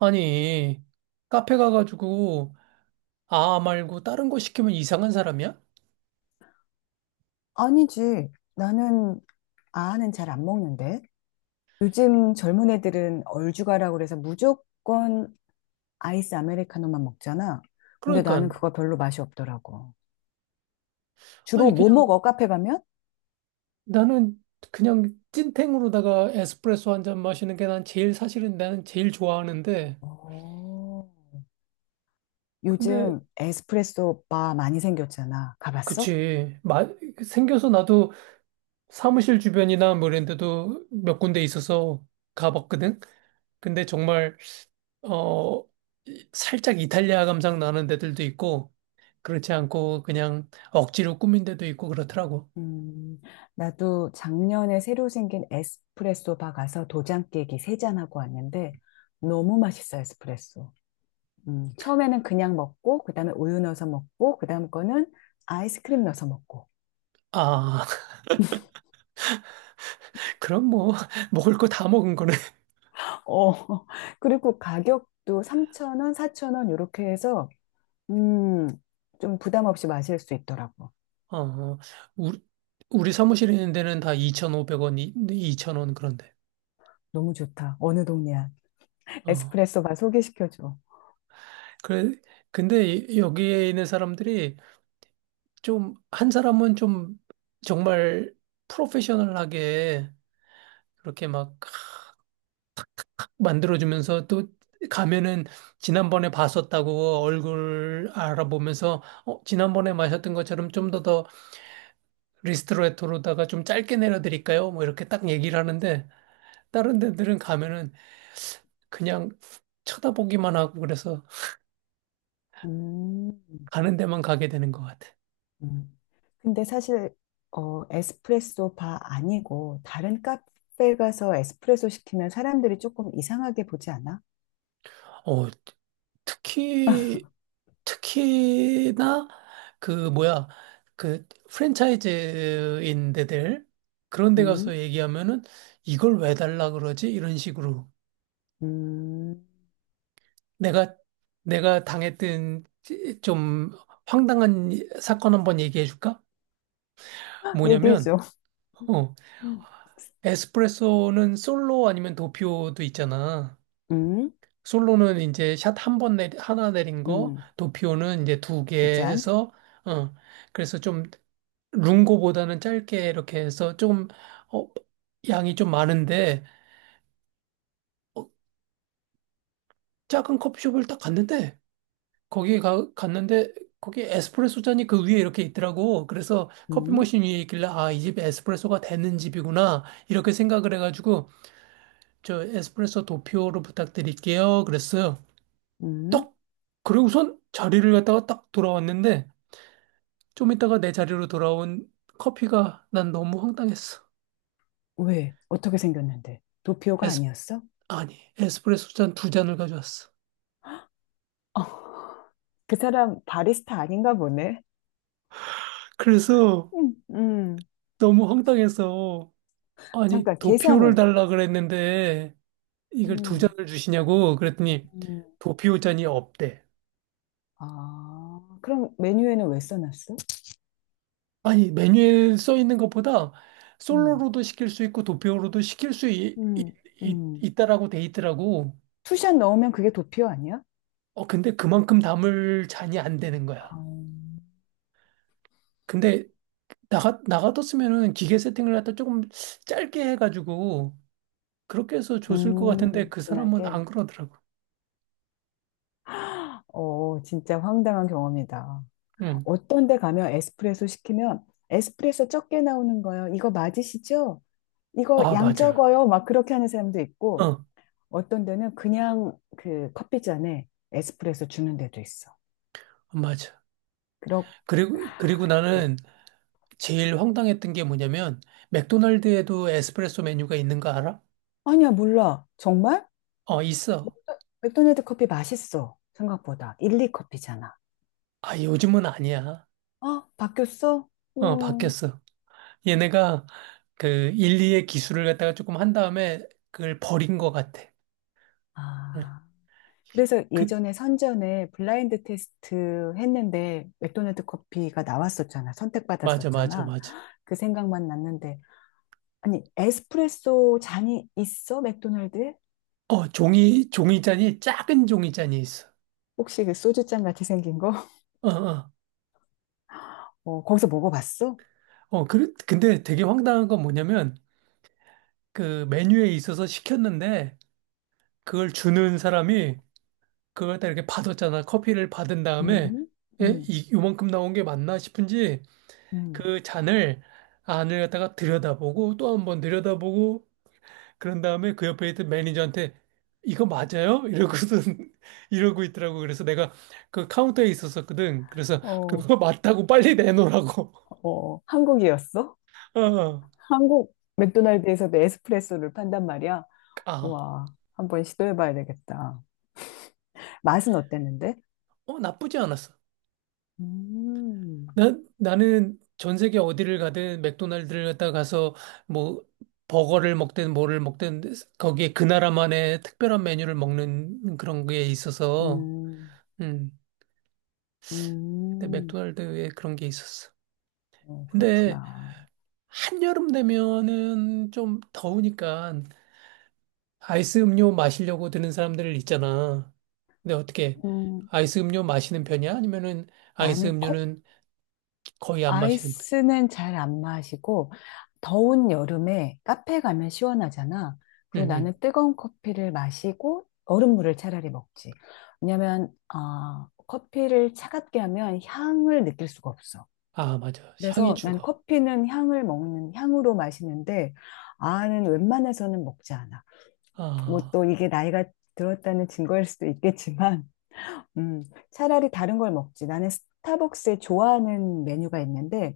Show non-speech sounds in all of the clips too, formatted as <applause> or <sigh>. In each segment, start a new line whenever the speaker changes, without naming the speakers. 아니, 카페 가가지고 아 말고 다른 거 시키면 이상한 사람이야?
아니지. 나는 아아는 잘 안 먹는데. 요즘 젊은 애들은 얼죽아라고 그래서 무조건 아이스 아메리카노만 먹잖아. 근데 나는
그러니까
그거 별로 맛이 없더라고. 주로
아니
뭐
그냥
먹어? 카페 가면?
나는 그냥 찐탱으로다가 에스프레소 한잔 마시는 게 난 제일 사실은 나는 제일 좋아하는데.
오.
근데
요즘 에스프레소 바 많이 생겼잖아. 가봤어?
그치 마, 생겨서 나도 사무실 주변이나 뭐 이런 데도 몇 군데 있어서 가봤거든? 근데 정말 어 살짝 이탈리아 감상 나는 데들도 있고 그렇지 않고 그냥 억지로 꾸민 데도 있고 그렇더라고.
음, 나도 작년에 새로 생긴 에스프레소 바 가서 도장 깨기 세잔 하고 왔는데 너무 맛있어, 에스프레소. 처음에는 그냥 먹고, 그 다음에 우유 넣어서 먹고, 그 다음 거는 아이스크림 넣어서 먹고.
아, <laughs> 그럼 뭐, <laughs> 먹을 거 다 먹은 거네.
어, <laughs> 그리고 가격도 3,000원, 4,000원, 이렇게 해서, 음, 좀 부담 없이 마실 수 있더라고.
어, 우리, 우리 사무실에 있는 데는 다 2,500원, 2,000원 그런데.
너무 좋다. 어느 동네야.
어,
에스프레소 바 소개시켜줘.
그래, 근데 여기에 있는 사람들이 좀, 한 사람은 좀 정말 프로페셔널하게 그렇게 막 만들어주면서 또 가면은 지난번에 봤었다고 얼굴 알아보면서, 지난번에 마셨던 것처럼 좀 더 리스트레토로다가 좀 짧게 내려드릴까요? 뭐 이렇게 딱 얘기를 하는데, 다른 데들은 가면은 그냥 쳐다보기만 하고. 그래서
음,
가는 데만 가게 되는 것 같아.
음. 근데 사실, 어, 에스프레소 바 아니고, 다른 카페 가서 에스프레소 시키면 사람들이 조금 이상하게 보지 않아?
어, 특히, 특히나 그 뭐야, 그 프랜차이즈인 데들, 그런 데 가서
음,
얘기하면은 이걸 왜 달라 그러지? 이런 식으로.
음,
내가 내가 당했던 좀 황당한 사건 한번 얘기해 줄까?
<laughs>
뭐냐면
얘기해줘.
어, 에스프레소는 솔로 아니면 도피오도 있잖아.
음,
솔로는 이제 샷 한 번 내 하나 내린 거,
음,
도피오는 이제 두개
두 잔.
해서, 어, 그래서 좀 룽고보다는 짧게 이렇게 해서 좀, 어, 양이 좀 많은데, 어, 작은 커피숍을 딱 갔는데, 거기에 갔는데, 거기 에스프레소 잔이 그 위에 이렇게 있더라고. 그래서 커피
음,
머신 위에 있길래, 아, 이 집에 에스프레소가 되는 집이구나. 이렇게 생각을 해가지고, 저 에스프레소 도피오로 부탁드릴게요. 그랬어요.
음.
딱! 그리고선 자리를 갖다가 딱 돌아왔는데, 좀 이따가 내 자리로 돌아온 커피가 난 너무 황당했어.
왜? 어떻게 생겼는데? 도피오가
에스,
아니었어?
아니, 에스프레소 잔 두 잔을 가져왔어.
어, 그 사람 바리스타 아닌가 보네.
그래서
음, 음.
너무 황당해서, 아니,
잠깐,
도피오를
계산은?
달라 그랬는데 이걸 두
음,
잔을 주시냐고 그랬더니
음.
도피오 잔이 없대.
아, 그럼 메뉴에는 왜 써놨어?
아니, 메뉴에 써 있는 것보다
음,
솔로로도 시킬 수 있고 도피오로도 시킬 수
음, 음.
있다라고 돼 있더라고.
투샷 넣으면 그게 도피오 아니야?
어, 근데 그만큼 담을 잔이 안 되는 거야.
아,
근데 나가뒀으면은 기계 세팅을 갖다 조금 짧게 해가지고 그렇게 해서 줬을 것 같은데, 그 사람은
진하게.
안 그러더라고.
어, 진짜 황당한 경험이다.
응.
어떤 데 가면 에스프레소 시키면 에스프레소 적게 나오는 거요. 이거 맞으시죠? 이거
아,
양
맞아.
적어요. 막 그렇게 하는 사람도 있고
어,
어떤 데는 그냥 그 커피잔에 에스프레소 주는 데도 있어.
맞아.
그렇 아,
그리고
예.
나는 제일 황당했던 게 뭐냐면, 맥도날드에도 에스프레소 메뉴가 있는 거 알아?
아니야, 몰라. 정말?
어, 있어.
맥도날드 커피 맛있어. 생각보다. 일리 커피잖아.
아, 요즘은 아니야.
어, 바뀌었어?
어,
음.
바뀌었어. 얘네가 그 일리의 기술을 갖다가 조금 한 다음에 그걸 버린 것 같아. 응.
아. 그래서
그
예전에 선전에 블라인드 테스트 했는데 맥도날드 커피가 나왔었잖아.
맞아, 맞아,
선택받았었잖아.
맞아.
그 생각만 났는데. 아니, 에스프레소 잔이 있어? 맥도날드에?
어, 종이잔이, 작은 종이잔이 있어.
혹시 그 소주잔 같이 생긴 거? <laughs>
어, 어.
어, 거기서 먹어봤어?
어, 근데 되게 황당한 건 뭐냐면, 그 메뉴에 있어서 시켰는데, 그걸 주는 사람이 그걸 다 이렇게 받았잖아. 커피를 받은 다음에,
음, 음,
요만큼 나온 게 맞나 싶은지,
음.
그 잔을 안을 갖다가 들여다보고, 또 한 번 들여다보고, 그런 다음에 그 옆에 있던 매니저한테, 이거 맞아요? 이러고선, <laughs> 이러고 있더라고. 그래서 내가 그 카운터에 있었었거든. 그래서
어,
그거 맞다고 빨리 내놓으라고.
어, 어. 한국이었어?
어,
한국 맥도날드에서도 에스프레소를 판단 말이야.
아,
와, 한번 시도해봐야 되겠다. 맛은 어땠는데?
나쁘지 않았어.
음,
나는 전 세계 어디를 가든 맥도날드를 갔다 가서 뭐 버거를 먹든 뭐를 먹든 거기에 그 나라만의 특별한 메뉴를 먹는 그런 게 있어서,
음.
음, 근데
음,
맥도날드에 그런 게 있었어.
어,
근데
그렇구나.
한여름 되면은 좀 더우니까 아이스 음료 마시려고 드는 사람들 있잖아. 근데 어떻게,
음,
아이스 음료 마시는 편이야? 아니면은 아이스
나는 컵,
음료는 거의 안 마시는 편?
아이스는 잘 안 마시고, 더운 여름에 카페 가면 시원하잖아. 그리고
응,
나는 뜨거운 커피를 마시고, 얼음물을 차라리 먹지. 왜냐면, 아, 커피를 차갑게 하면 향을 느낄 수가 없어.
아, 맞아. 향이
그래서 난
죽어.
커피는 향을 먹는, 향으로 마시는데, 아는 웬만해서는 먹지 않아. 뭐
아,
또 이게 나이가 들었다는 증거일 수도 있겠지만, 음, 차라리 다른 걸 먹지. 나는 스타벅스에 좋아하는 메뉴가 있는데,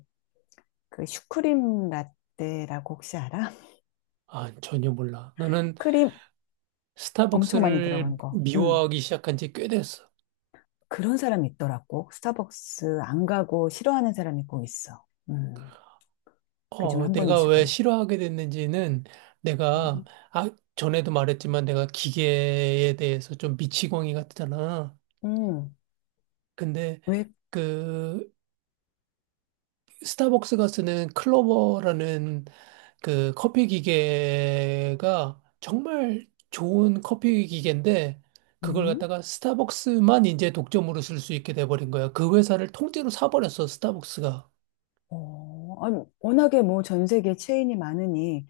그 슈크림 라떼라고 혹시 알아? <laughs>
아, 전혀 몰라. 나는
크림 엄청 많이
스타벅스를
들어간 거.
미워하기 시작한 지 꽤 됐어.
그런 사람이 있더라고. 스타벅스 안 가고 싫어하는 사람이 꼭 있어. 음, 그중 한
내가 왜
분이시군.
싫어하게 됐는지는, 내가,
음,
아, 전에도 말했지만 내가 기계에 대해서 좀 미치광이 같잖아.
음,
근데
왜,
그 스타벅스가 쓰는 클로버라는 그 커피 기계가 정말 좋은 커피 기계인데 그걸
음?
갖다가 스타벅스만 이제 독점으로 쓸 수 있게 돼버린 거야. 그 회사를 통째로 사버렸어, 스타벅스가.
어, 아니, 워낙에 뭐 전 세계 체인이 많으니,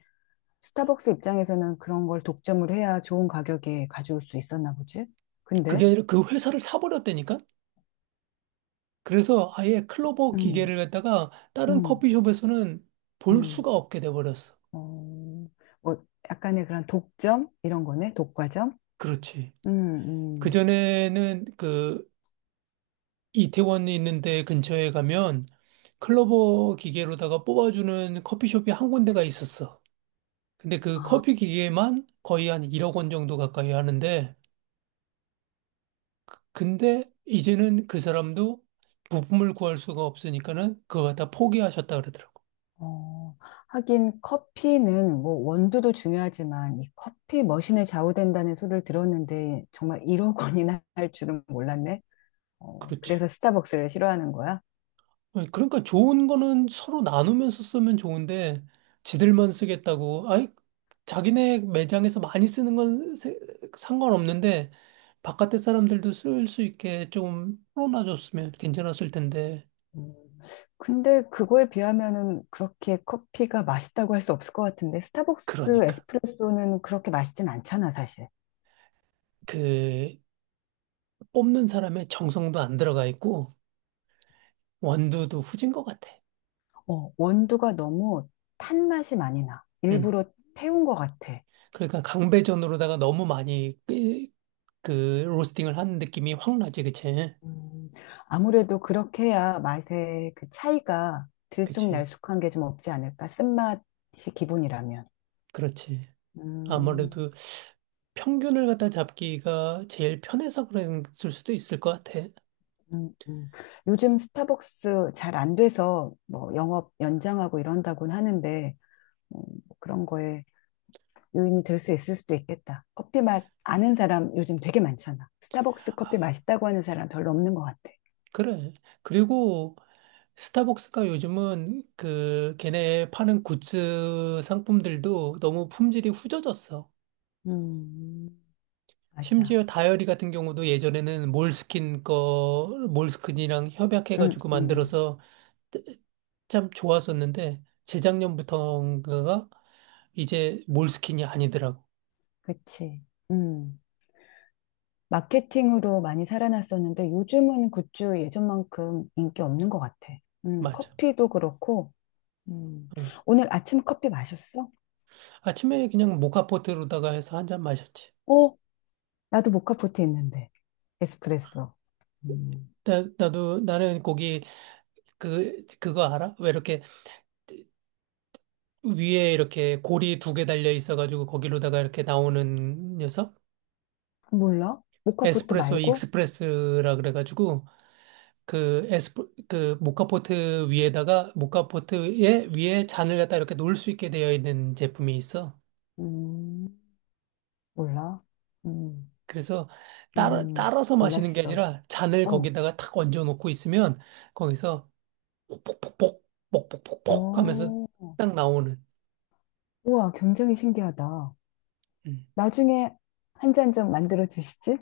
스타벅스 입장에서는 그런 걸 독점을 해야 좋은 가격에 가져올 수 있었나 보지?
그게
근데,
아니라 그 회사를 사버렸다니까? 그래서 아예 클로버
음,
기계를 갖다가 다른
음.
커피숍에서는 볼
음.
수가 없게 돼버렸어.
어, 뭐 약간의 그런 독점 이런 거네. 독과점.
그렇지.
음, 음.
그전에는 그 이태원에 있는데 근처에 가면 클로버 기계로다가 뽑아주는 커피숍이 한 군데가 있었어. 근데 그
아,
커피 기계만 거의 한 1억 원 정도 가까이 하는데, 근데 이제는 그 사람도 부품을 구할 수가 없으니까는 그거 다 포기하셨다 그러더라고.
어, 하긴 커피는 뭐 원두도 중요하지만 이 커피 머신에 좌우된다는 소리를 들었는데 정말 1억 원이나 <laughs> 할 줄은 몰랐네. 어,
그렇지.
그래서 스타벅스를 싫어하는 거야?
아니, 그러니까 좋은 거는 서로 나누면서 쓰면 좋은데 지들만 쓰겠다고. 아이, 자기네 매장에서 많이 쓰는 건 상관없는데 바깥에 사람들도 쓸 수 있게 좀 풀어놔줬으면 괜찮았을 텐데.
음, 근데 그거에 비하면은 그렇게 커피가 맛있다고 할 수 없을 것 같은데 스타벅스
그러니까
에스프레소는 그렇게 맛있진 않잖아 사실.
그 뽑는 사람의 정성도 안 들어가 있고 원두도 후진 것 같아.
어, 원두가 너무 탄 맛이 많이 나.
음.
일부러 태운 것 같아.
그러니까 강배전으로다가 너무 많이 그 로스팅을 하는 느낌이 확 나지, 그치?
음, 아무래도 그렇게 해야 맛의 그 차이가
그치?
들쑥날쑥한 게 좀 없지 않을까? 쓴맛이 기본이라면.
그렇지.
음,
아무래도 평균을 갖다 잡기가 제일 편해서 그랬을 수도 있을 것 같아.
음, 음. 요즘 스타벅스 잘 안 돼서 뭐 영업 연장하고 이런다곤 하는데 음, 그런 거에 요인이 될 수 있을 수도 있겠다. 커피 맛 아는 사람 요즘 되게 많잖아. 스타벅스
아,
커피 맛있다고 하는 사람 별로 없는 것 같아.
그래. 그리고 스타벅스가 요즘은 그 걔네 파는 굿즈 상품들도 너무 품질이 후져졌어.
음, 맞아.
심지어 다이어리 같은 경우도 예전에는 몰스킨 거, 몰스킨이랑
음,
협약해가지고
음.
만들어서 참 좋았었는데 재작년부터인가가 이제 몰스킨이 아니더라고.
그치. 음. 마케팅으로 많이 살아났었는데 요즘은 굿즈 예전만큼 인기 없는 것 같아.
맞아.
커피도 그렇고. 음.
어.
오늘 아침 커피 마셨어?
아침에 그냥 모카포트로다가 해서 한 잔 마셨지.
어, 나도 모카포트 있는데. 에스프레소. 음,
나도. 나는 거기 그거 알아? 왜 이렇게 위에 이렇게 고리 두 개 달려 있어가지고 거기로다가 이렇게 나오는 녀석?
몰라? 모카포트
에스프레소
말고?
익스프레스라 그래가지고 그 에스프 그 모카포트 위에다가, 모카포트에 위에 잔을 갖다 이렇게 놓을 수 있게 되어 있는 제품이 있어.
음. 몰라. 음.
그래서 따라서 마시는 게
몰랐어.
아니라 잔을
어,
거기다가 탁 얹어 놓고 있으면 거기서 폭폭폭폭, 폭폭폭폭 하면서
어,
딱 나오는.
우와, 굉장히 신기하다.
음.
나중에 한 잔 좀 만들어 주시지?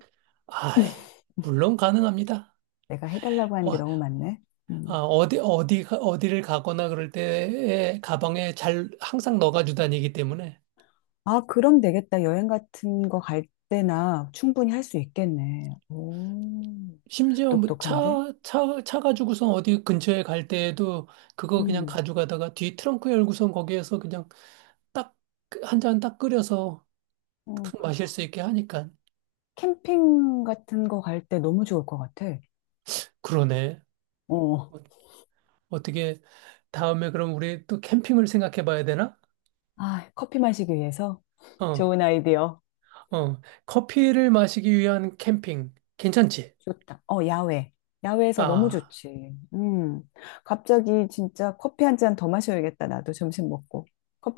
아, 예. 물론 가능합니다.
내가 해달라고 하는 게
어,
너무 많네.
아,
음,
어디를 가거나 그럴 때 가방에 잘 항상 넣어가지고 다니기 때문에.
아, 그럼 되겠다. 여행 같은 거 갈 때나 충분히 할 수 있겠네. 오,
심지어 뭐
똑똑한데?
차 가지고선 어디 근처에 갈 때에도 그거 그냥
음,
가져가다가 뒤 트렁크 열고선 거기에서 그냥 딱, 한잔 딱 끓여서
어,
탁 마실 수 있게 하니까.
캠핑 같은 거 갈 때 너무 좋을 것 같아.
그러네.
어,
어, 어떻게 다음에 그럼 우리 또 캠핑을 생각해 봐야 되나?
아, 커피 마시기 위해서
어,
좋은 아이디어.
어. 커피를 마시기 위한 캠핑. 괜찮지?
좋다. 어, 야외. 야외에서 너무
아.
좋지. 음. 갑자기 진짜 커피 한 잔 더 마셔야겠다. 나도 점심 먹고.